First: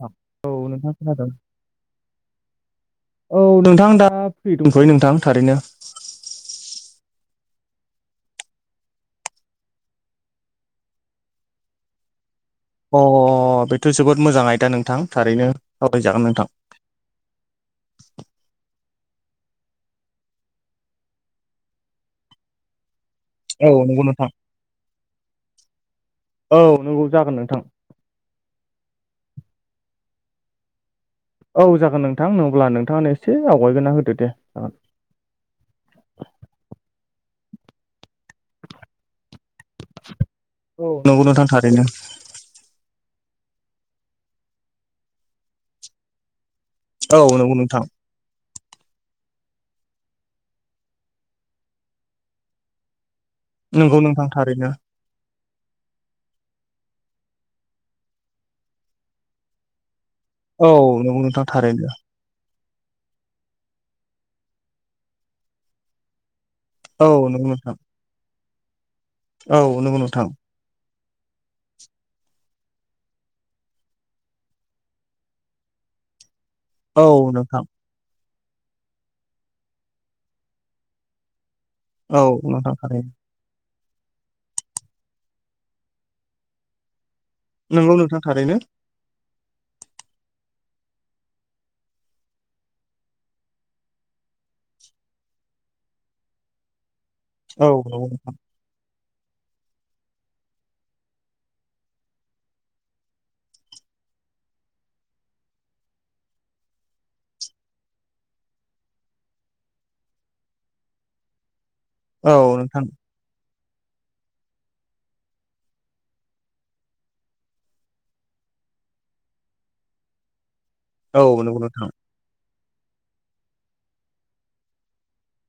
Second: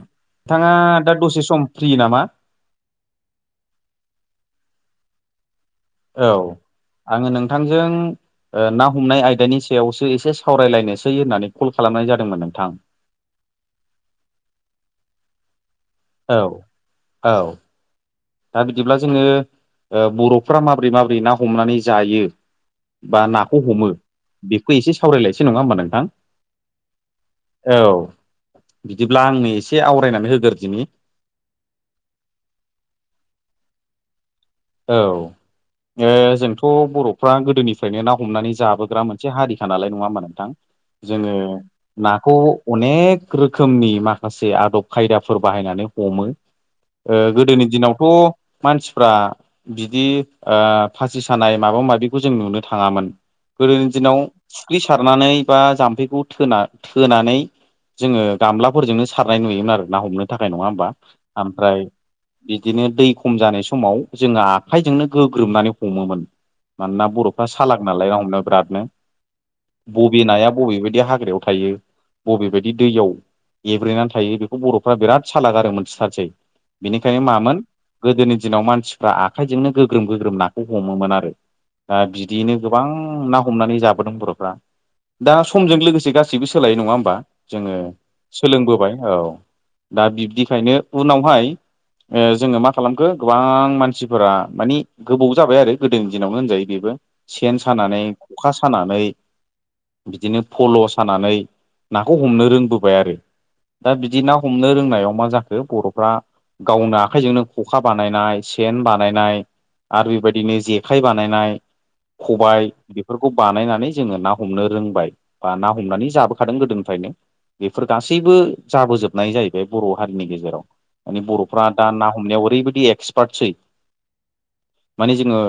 औ नोंथाङा नोंथां दा खोनादों दसे सम फ्रि नामा औ नोंथां दा फ्रि दंथनोंथां थारैनो औ आङो नोंथांजों ओ ना हमनाय आयदानि सायावसो एसे सावरायलायनोसै होननानै कल खालामनाय जादोंमोन नोंथां। अ बेथ' जोबोद मोजाङ आयदा नोंथां थारैनो। सावरायजागोन नोंथां औ औ। दा बिदिब्ला जोङो बर'फ्रा माबोरै माबोरै ना हमनानै जायो बा ना औ हमो नंगौ नोंथां बेखौ एसे सावरायलायसै नङा होमबा नोंथां? औ नंगौ जागोन नोंथां औ। बिदिब्ला आंनो एसे आवरायनानै होग्रो दिनि औ जागोन नोंथां नङब्ला नोंथाङनो एसे आवगायगोना होदो दे जागोन औ। जोंथ' बर'फ्रा गोदोनिफ्रायनो ना हमनानै जाबोग्रा मोनसे हारिखा नालाय नङा हा नोंथां? औ नंगौ जोङो नोंथां थारैनो ना खौ अनेक रोखोमनि माखासे आदब खायदाफोर बाहायनानै हमो औ नंगौ गोदोनि नोंथां दिनावथ' मानसिफ्रा बिदि फासि सानाय माबा माबिखौ जों नुनो थाङामोन गोदोनि नंगौ दिनाव नोंथां थारैनो फुख्रि सारनानै बा जाम्फैखौना थोना- थोनानै जोङो गामलाफोरजोंनो सारनाय नुयोमोन आरो ना हमनो थाखाय नङा औ होमबा? नंगौ नोंथां ओमफ्राय थारैनो बिदिनो दै खम जानाय समाव जोङो आखाइजोंनो गोग्रोमनानै हमोमोन। मानोना औ बर'फ्रा नंगौ नोंथां सालाग नालाय हमनोाव बिरादनो औ नंगौ बबे नोंथां नाया बबेबायदि हाग्रायाव थायो बबेबायायदि दैयाव एब्रेनानै थायो बेखौ बर'फ्रा बिराद साला गार मोनथिथारसै औ बेनिखायनो नोंथां मामोन गोदोनि दिनाव मानसिफ्रा आखाइजोंनो गोग्रोम गोग्रोम नाखौ हमोमोन आरो। दा औ बिदियैनो नोंथां गोबां थारैनो ना हमनानै जाबोदों बर' दा समजों लोगोसे गासैबो सोलायो नङा होमबा जोङो नंगौ नोंथां थारैनो सोलोंबोबाय औ। दा बिब्दिखायनो उनावहाय जोङो मा खालामखो गोबां मानसि मानसिफोरा मानि गोबाव जाबाय आरो गोदोनि दिनावनो होनजायो बेबो सेन औ नंगौ सानानै खखा स सानानै बिदिनो फल' सानानै नाखौ हमनो रोंबोबाय आरो। दा बिदि ना हमनो रोंनायाव मा जाखो बर'फ्रा गावनो आखाइजोंनो खखा बानायनाय सेन बानायनाय आरो बेबायदिनो जेखाइ बानायनाय नोंथां औ खबाय नोंथां बेफोरखौ बानायनानै जोङो ना हमनो रोंबाय बा ना हमनानै जाबोखादों गोदोनिफ्रायनो। बेफोर गासैबो जाबोजोबनाय जाहैबाय बर' हारिनि गेजेराव माने औ नंगौ बर'फ्रा नोंथां दा ना हमनायाव ओरैबायदि एक्सपार्टसै माने जोङो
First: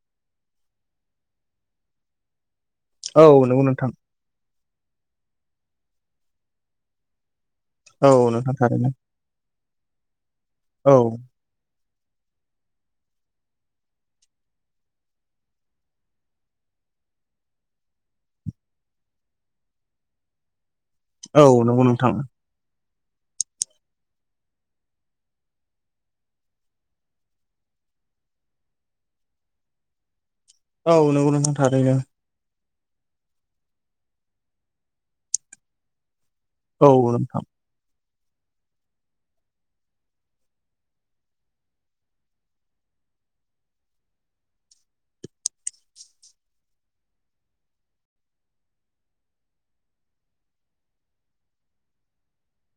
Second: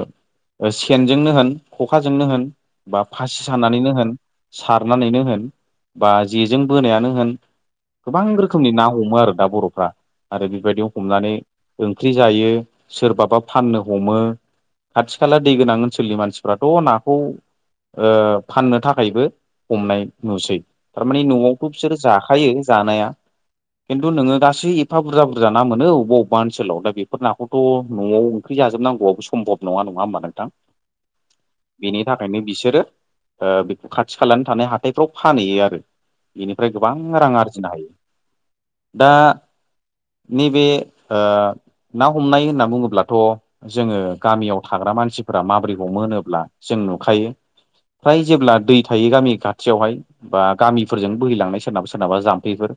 सेनजोंनो होन खखाजोंनो होन बा औ फासि नंगौ नोंथां सानानैनो होन सारनानैनो होन बा जेजों बोनायानो होन औ गोबां नोंथां रोखोमनि ना थारैनो हमो आरो दा बर'फ्रा आरो बेबायदियाव औ हमनानै ओंख्रि जायो। सोरबाबा फाननो हमो खाथि खाला दै गोनां ओनसोलनि मानसिफ्राथ' नाखौ ओ फाननो थाखायबो हमनाय नुसै थारमानि औ न'आवथ' नंगौ बिसोर नोंथां जाखायो जानाया खिन्थु नोङो गासै एफा बुरजा बुरजा मोन अबा अबेबा ओनोलाव दा बेफोर नाखौ थ' न'आव ओंख्रि जाजोबनांगौआबो सम्भब नङा नङा होमबा नोंथां। औ नंगौ नोंथां थारैनो ओंखायनो बिसोरो बेखौ खाथि खानि थानाय हाथायफ्राव फानहैयो आरो बेनिफ्राय औ गोबां रां नोंथां आरजिनो हायो। दा‌ नैबे ओ ना हमनाय होनना बुङोब्लाथ' जोङो गामियाव थाग्रा मानसिफोरा माब्रैखौ मोनोब्ला जों नुखायो फ्राय जेब्ला दै थायो गामि खाथियावहाय बा गामिफोरजों बोहैलांनाय सोरनाबा सोरनाबा जाम्फैफोर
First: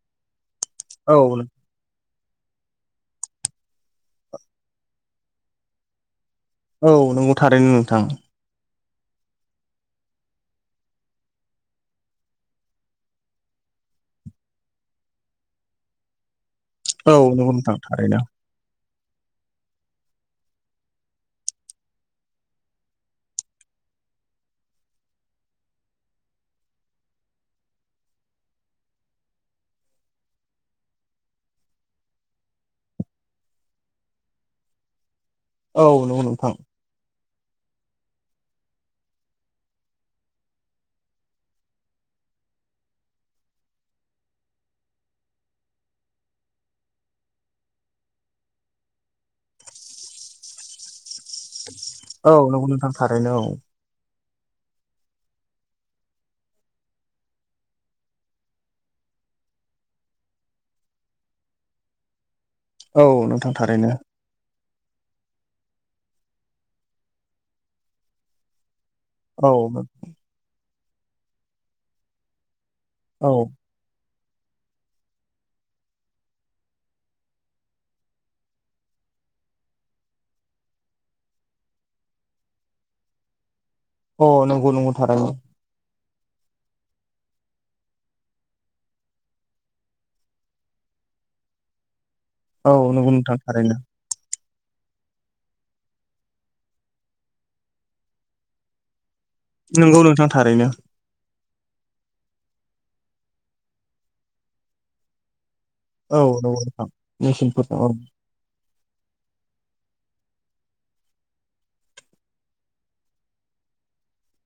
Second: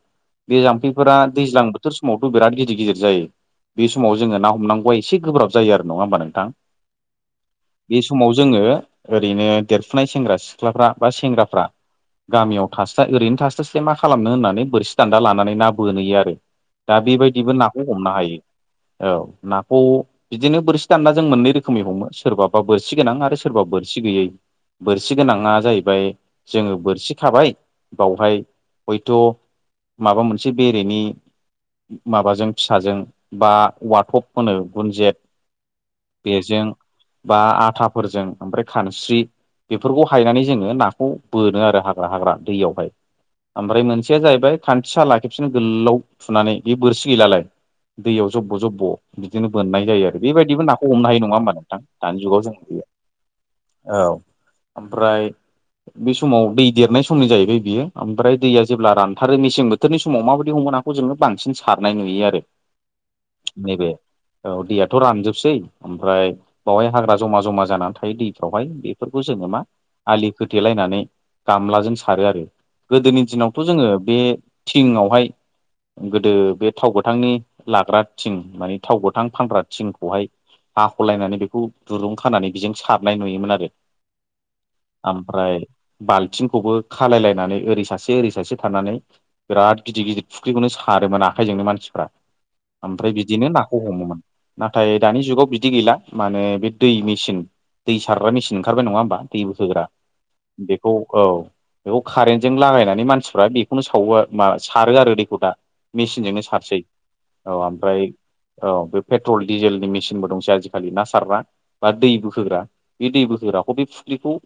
बे जाम्फै औ फोरा दैज्लां बोथोर समावथ' बिराद गिदिर गिदिर जायो। बे समाव जोङो ना हमनांगौआ एसे गोब्राब जायो आरो नङा होमबा नोंथां। औ नंगौ थारैनो बे नोंथां। समाव जोङो ओरैनो देरफुनाय सेंग्रा सिख्लाफ्रा बा सेंग्राफ्रा गामियाव थास्ला ओरैनो थास्लायस्लाय मा खालामनो होननानै बोरसि दान्दा लानानै ना बोनहोयो आरो। दा औ नंगौ बेबायदिबो नोंथां नाखौ हमनो थारैनो हायो औ नाखौ बिदिनो बोरसि दानना जों मोननै रोखोमै हमो सोरबाबा बोरसि गोनां आरो सोरबा बोरसि गैयै बोरसि गोनाङा जाहैबाय जोङो बोरसि खाबाय बावहाय हयथ' माबा मोनसे बेरेनि माबाजों फिसाजों बा औवाथब होनो गुनजेत औ नंगौ नोंथां बेजों बा आथाफोरजों ओमफ्राय खानस्रि बेफोरखौ हायनानै जोङो नाखौ बोनो आरो हाग्रा-हाग्रा दैयावहाय ओमफ्राय मोनसेया जाहैबाय खान्थिसाला खेबसिनो गोलाव थुनानै बे बोरसि गैलालाय। दैयाव जब्ब' जब्ब' बिदिनो बोननाय जायो आरो बेबायदिबो नाखौ हमनो हायो नङा नङा होमबा नोंथां दानि औ जुगाव जों नंगौ नोंथां थारैनो [unintelligible] औ ओमफ्राय बे समाव दै देरनाय समनि जाहैबाय बियो ओमफ्राय दैया जेब्ला रानथारो मेसें बोथोर बोथोरनि समाव माबायदि हमो नाखौ जोङो बांसिनारनाय नुयो आरो औ नोंथां थारैनो नैबे औ दैयाथ' रानजोबसै ओमफ्राय बावहाय हाग्रा जमा-जमा जानानै थायो दैफ्रावहाय बे बेफोरखौ जोङो औ मा आलि खोथेलायनानै गामलाजों सारो आरो गोदोनि औ दिनावथ' जोङो बे थिंआवहाय गोदो बे थाव गोथांनि लाग्रा थिं माने थाव गोथां फानग्रा थिंखौहाय हाख'लायनानै बेखौ दुरुं खानानै बेजों सारनाय नुयोमोन आरो। अ नंगौ नंगौ थारैनो आमफ्राय बाल्थिंखौबो खालायलायनानै ओरै सासे ओरै सासे थानानै बिराद गिदिर गिदिर फुख्रिखौनो सारोमोन आखाइजोंनो मानसिफोरा औ नंगौ ओमफ्राय नोंथां बिदिनो थारैनो नाखौ हमोमोन नाथाय दानि जुगाव बिदि गैला माने बे दै मेचिन दै सारग्रा मेसिन ओंखारबाय नङा होमबा दै बोखोग्रा नंगौ नोंथां थारैनो बेखौ औ बेखौ कारेन्टजों लागायनानै मानसिफ्रा बेखौनो सावा मा सारो आरो दैखौ दा औ मेसिनजोंनो नंगौ सारसै नोंथां औ मेसिनफोरजों ओमफ्राय औ बे पेट्रल डिजेलनि मेसिनबो दंसै आजिखालि ना सारबा बा दै बोखोग्रा बे दै बोखोग्राखौ बे फुख्रिखौ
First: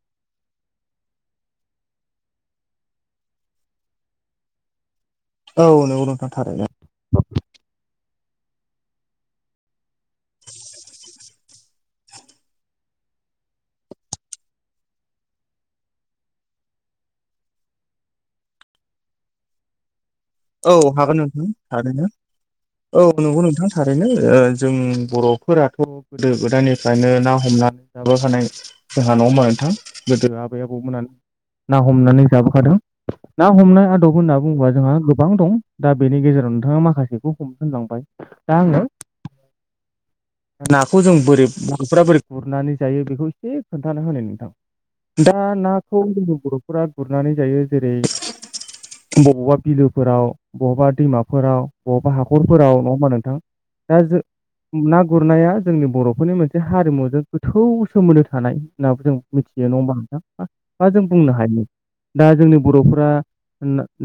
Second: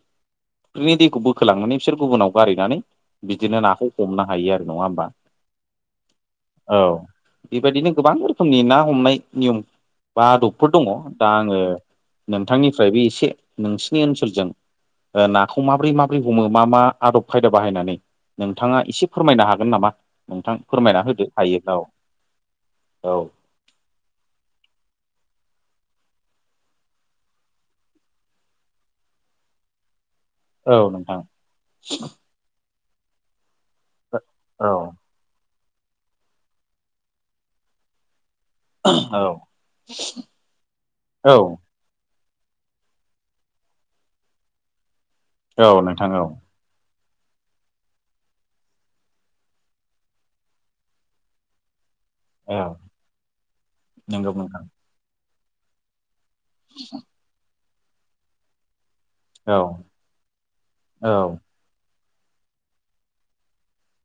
बिनि दैखौ बोखोलांनानै बिसोर गुबुनाव गारैनानै बिदिनो नाखौ हमनो हायो आरो नङा होमबा औ नोंगौ नोंथां थारैनो औ बेबायदिनो गोबां रोखोमनि ना हमनाय नियम बा डक्टर दङ दा आङो नोंथांनिफ्रायबो एसे नोंसिनि ओनसोलजों ओ नाखौ माबोरै माबोरै हमो मा मा आदब खायदा बाहायनानै नोंथाङा एसे फोरमायनो हागोन नामा नोंथां औ फोरमायना हागोन होदो नोंथां हायोब्ला औ हागोनना औ नंगौ नोंथां थारैनो ओ जों बर'फोराथ' गोदो गोदायनिफ्रायनो ना हमनानै जाबोखानाय जोंहा नङा होमबा नोंथां गोदो आब बौ औ मोना नोंथां ना हमनानै जाबोखादों ना हमनाय आदब होनना बुङोबा औ जोंहा गोबां दं दा बेनि गेजेराव नोंथाङा माखासेखौ बहुथ होनलांबाय दा आङो औ नाखौ जों औ बोरै बर'फ्रा बोरै गुरनानै जायो बेखौ एसे खोन्थाना होनो नोंथां दा औ नाखौ नोंथां औ जोंनि बर' फोरा गुरनानै जायो जेरै बबावबा बिलो फोराव बबावबा दैमाफोराव बबबा औ हाखरफोराव नङा होमबा नोंथां दा जों नंगौ नोंथां ना गुरनाया जोंनि बर' बेफोरनि मोनसे हारिमुजों गोथौ सोमोन्दो थानाय होननाबो जों औ मिथियो नङा होनबा नोंथां दा जों बुंनो औ हायो दा जोंनि बर'फोरा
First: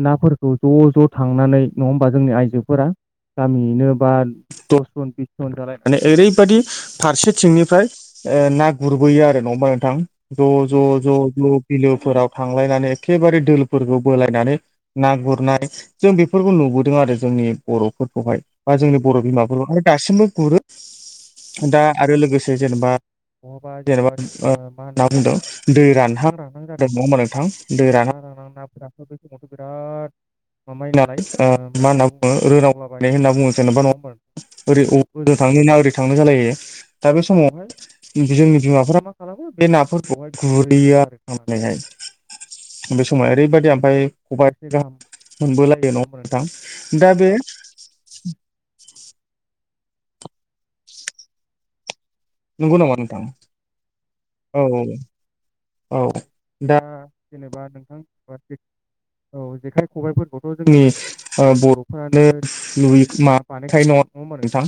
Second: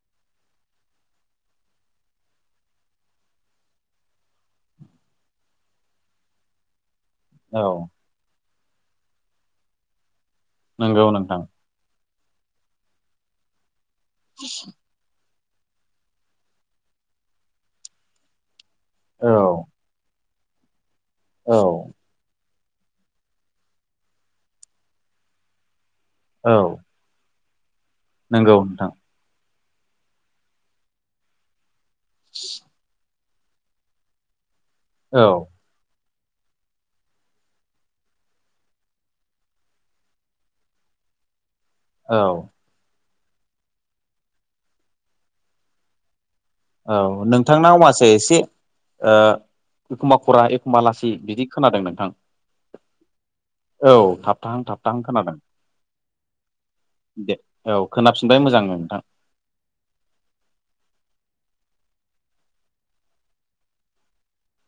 नाफोरखौ ज' ज' थांनानै नङा होमबा जोंनि आइजोफोरा गामियैनो बा दसजन बिस जन जालायनानै माने ओरैबदि औ फारसेथिंनिफ्राय ना गुरबोयो आरो नङा होमबा नोंथां ज' ज' नंगौ ज' नोंथां ज' बिलोफोराव थांलायनानै एखेबारे दफोरखौ बोलायनानै ना गुरनानै जों बेफोरखौ नुबोदों आरो जोंनि बर'फोरखौहाय बा जोंनि बर' औ बिमाफोरखौ दासिमबो गुरो औ दा आरो लोगोसे जेनेबा बहाबा जेनेबा मा होनना बुंदों दै रानहाब औ रानां जादों नङा होमबा नोंथां दै राना रानां नंगौ नोंथां नाफोरााना ब समावथ' बिराद माबाय नालाय मा होन्ना बुङो रावलाबायनाय होनना बुङो जेनेबा नङामोन औ ओरैबेबा जों थांनो ना ओरै थांनो जालायो दा बे समावहाय जोंनि बिमाफ्रा मा खालामो बे नाफोरखौहाय गुरहैयो आरो खनानैहाय औ बे समाव ओरैबायदि ओमफाय खबाय से गाहाम मोनबोलायो नङा होनबा नोंथां दा औ बे नोंथांनाव आवासा एसे ओ एखमबा खरा एखमबा लासि बिदि खोनादों नोंथां नोंगौ नामा नोंथां औ औ थाबथाहां औ थाबथाहां खोनादों औ दा दे जेनेबा औ नोंथां खोनाफिनबाय मोजां नोंथां औ जेखाइ खबाइफोरखौथ' जोंनि बर'फोरानो लुै माबा बानायखाय न'आव दङ आरो नोंथां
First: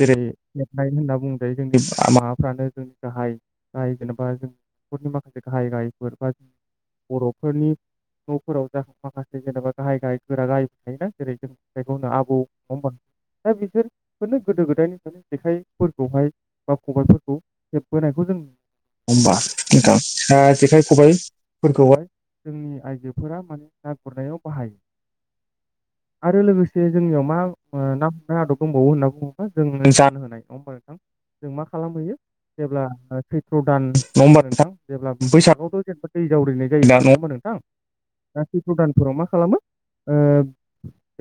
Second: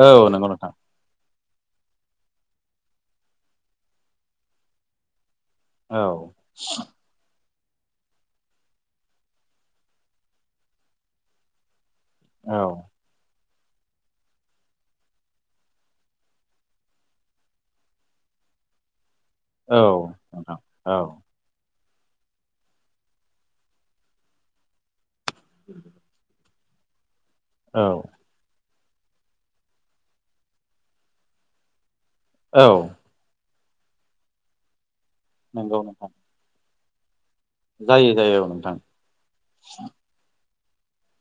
जेरै औ नंगौ नोंथां माइ होनना बुङो जोंनि माबाफ्रानो जोंनि गाहाय गाहाय जेनेबा जों न'खरनि माखासे गाय औ गायफोर ब बर' फोरनि न'फोराव ज माखासे जेनेबा गाहाय गाहाय गोरा गाहायबाय थायोना जेरै जों जेायखौनो आबौ औ नबा दा बिसोरफोरनो गोदो गोदायनिफ्राय जेखाइफोरखौहाय बा खबायफोरखौ हेबबोनायखौ जों होमबा औ नोंथां ओ नोंथां जेखाय औ खबाइ फोरखौहाय जोंनि आइजोफोरा माने ना गुरनायाव बाहायो [unintelligible] आरो लोगोसे जोंनियाव मा औ ना हमनाय आदब दंबावो होनना बुङोबा जों जान होनाय नबा नोंथां जों मा खालामहैयो औ जेब्ला सैथ्र' दान नम्बार नोंथां जेब्ला नंगौ बैसागआवथ' जेनेबा नोंथां दै जावरिनाय जायो ना नङा होनबा नोंथां जायो जायो दा औ खि नोंथां [unintelligible] फोराव मा खालामो ओ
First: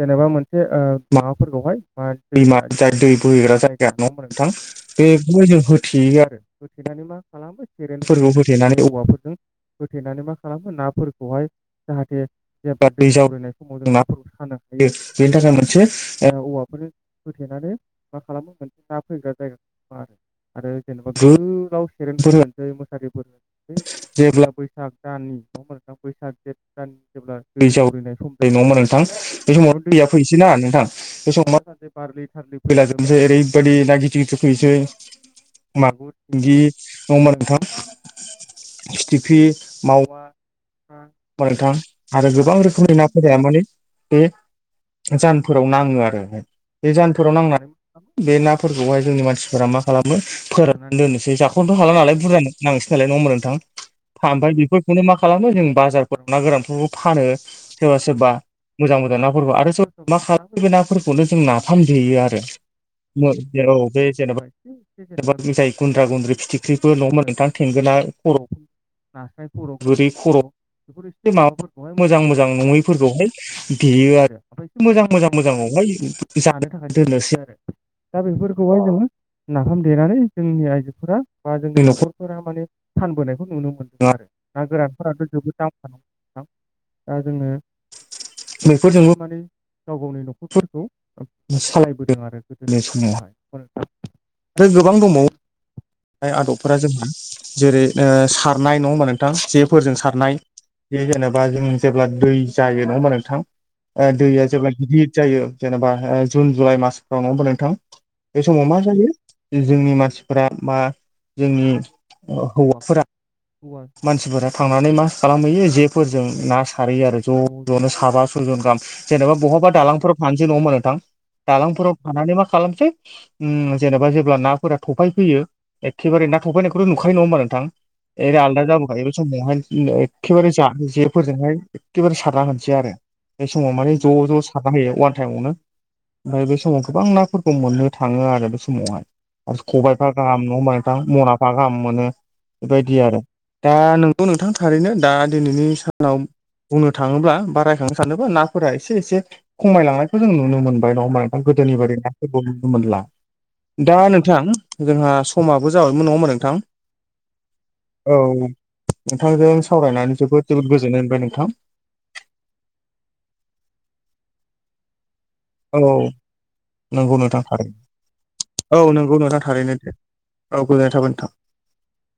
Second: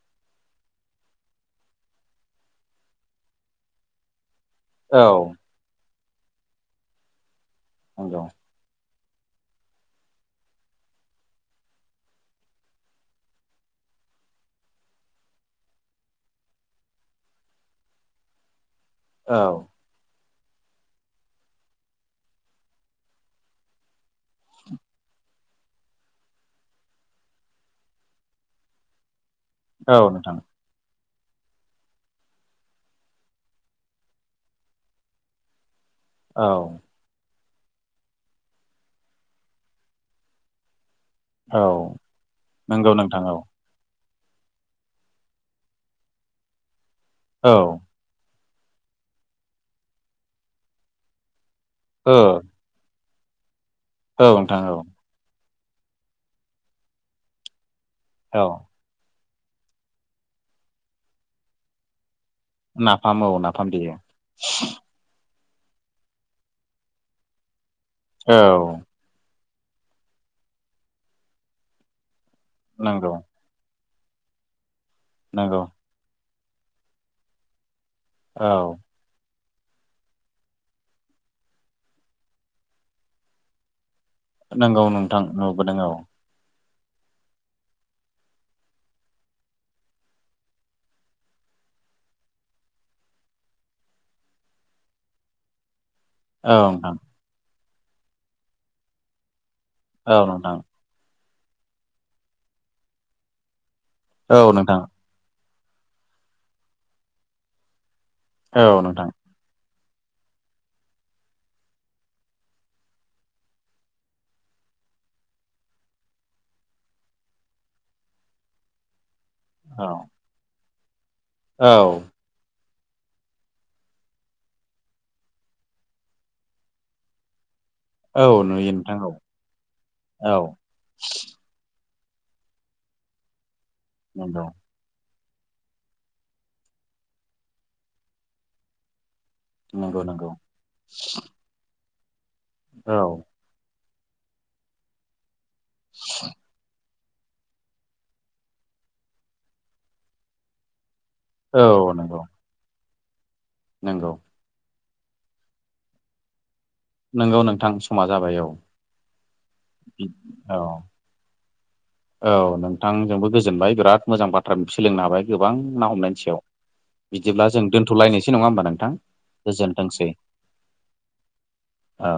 जेनेबा मोनसे ओ माबाफोरखौहाय मा दैमा दै बोहैग्रा जायगा नङा होमबा नोंथां औ बे जों होथेयो आरो होथेनानै मा खालामो सेरेन नंगौ [unintelligible] फेनानै औवाफोरजों होथेनानै मा खालामो नाफोरखौहाय जाहाथे जेनेबा दै जावरिनाय समाव जों नाफोरखौ सानो हायो बेनि थाखाय मोनसे औवाफोर होथेनानै मा खालामो मोन ना फैग्रा औ जायगा मा आरो जेनेबा गोलाव सेरेनफोर होनानै मुसारिफोर जेब्ला बैसाग दाननि [unintelligible] बैसाग [unintelligible] दै जावरिनाय नङा होनबा नोंथां? बे समाव दैया फैनोसै ना नोंथां बे समाव मा [unintelligible] फैला जोबनोसै ओरैबायदि ना गिदिर गिदिर फैसै मागुर सिंगि औ नङा होनबा नोंथां फिथिफ्रि मावा औ नोंथां आरो गोबां नंगौ रोखोमनि नोंथां औ नाफोरा माने बे जानफोराव नाङो आरो बे जानफोराव औ नांनानै बे नाफोरखौहाय जोंनि मानसिफोरा मा खालामो फोराननानै दोननोसै जाख'नोथ' हाला औ नालाय बुरजानो नांसै नालाय नङमोन नोंथां औ ओमफ्राय नोंथां औ बेफोरखौनो मा। खालामो जों बाजारफोराव ना गोरानफोरखौ फानो सोरबा सोरबा औ मोजां मोजां नाफोरखौ आरो सोर सोर मा खालामो बे नाफोरखौनो जों नाफामदेयो आरो। नाफाम औ नाफाम देयो [unintelligible] जेनेबा [unintelligible] जाय गुन्द्रा गुन्द्रि फिथिख्रिबो नङा होनबा नोंथां थेंगोना औ खर' नास्राय खर' गोरै खर' बेफोर एसे माबाफोरखौहाय मोजां मोजां नंगौ नङैफोरखौहाय। बेयो आरो ओमफ्राय मोजां मोजां नंगौ मोजाङावहाय जानो थाखाय दोननोसै आरो। दा औ बेफोरखौहाय जोङो। नाफाम देनानै जोंनि आइजोफोरा बा जोंनि न'खरफोरा माने फानबोनायखौ नुनो मोनदों आरो। ना नंगौ नोंथां गोरानफोराथ' जोबोद [unintelligible] नुबोदों औ दा जोङो। बेफोरजोंबो माने गाव गावनि न'खरफोरखौ। सालायबोदों आरो गोदोनि समावहाय। आरो गोबां दङ औ आदबफोरा नोंथां जोंहा जेरै सारनाय नङा होनबा। नोंथां जेफोरजों औ सारनाय नोंथां जे जेनेबा जों जेब्ला दै जायो नङा होमबा नोंथां। ओ औ दैया जेब्ला नोंथां गिदिर जायो जेनेबा जुन जुलाइ मासफ्राव ना होमब्ला नोंथां। बे समाव औ मा नोंथां जायो जोंनि मानसिफोरा बा जोंनि हौवाफोरा मानसिफोरा थांनानै मा खालामहैयो जेफोरजों ना सारहैयो आरो ज' ज'नो साबा सयजन गाहाम जेनेबा बहाबा औ दालांफोराव फानोसै नङा मा नोंथां औ दालांफोराव फाननानै मा खालामसै। जेनेबा जेब्ला नाफोरा थफाय फैयो। एखेबे ना थफैनायखौथ' नुखायो नङ होमबा नोंथां। औ एरै आलादा नुयो नोंथां जाबोखायो औ बे समनिावहाय औ एखेबारे जानो जेफोरजोंहाय। एखेबारे सारना होनोसै आरो बे समाव माने ज' ज' नंगौ सार बाहायो अवान टाइमावनो ओमफ्राय बे समाव गोबां नाफोरखौ मोननो थाङो आरो बे समावहाय। आरो नंगौ खबायफा नंगौ गाहाम नङा होमबा नोंथां मनाफा गाहाम मोनो औ बेबायदि आरो। दा नोंगौ नोंथां थारैनो दा दिनैनि सानाव बुंनो। थाङोब्ला बा रायखांनो सानोबा नाफोरा एसे एसे खमायलांनायखौ जों नुनो मोनबाय नङा होनबा। आं गोदोनि औ बारै नंगौ नाखबाव नुनो मोनला दा नंगौ नोंथां। जोंहा समाबो जाबायमोन नङामा नोंथां। नंगौ नोंथां समा औ जाबाय नोंथांजों सावरायनानै जोबोद औ जोबोद गोजोननाय मोनबाय नोंथां। औ नोंथांजोंबो गोजोनबाय बिराद मोजां बाथ्रा सोलोंनो हाबाय गोबां औ ना हमनायनि सायाव। नंगौ नोंथां बिदिब्ला जों थारैनो दोन्थ'लायनोसै नङा होमबा औ नोंथां नंगौ थारैनो दे गोजोनथोंसै औ गोजोननाय थाबाय नोंथां औ।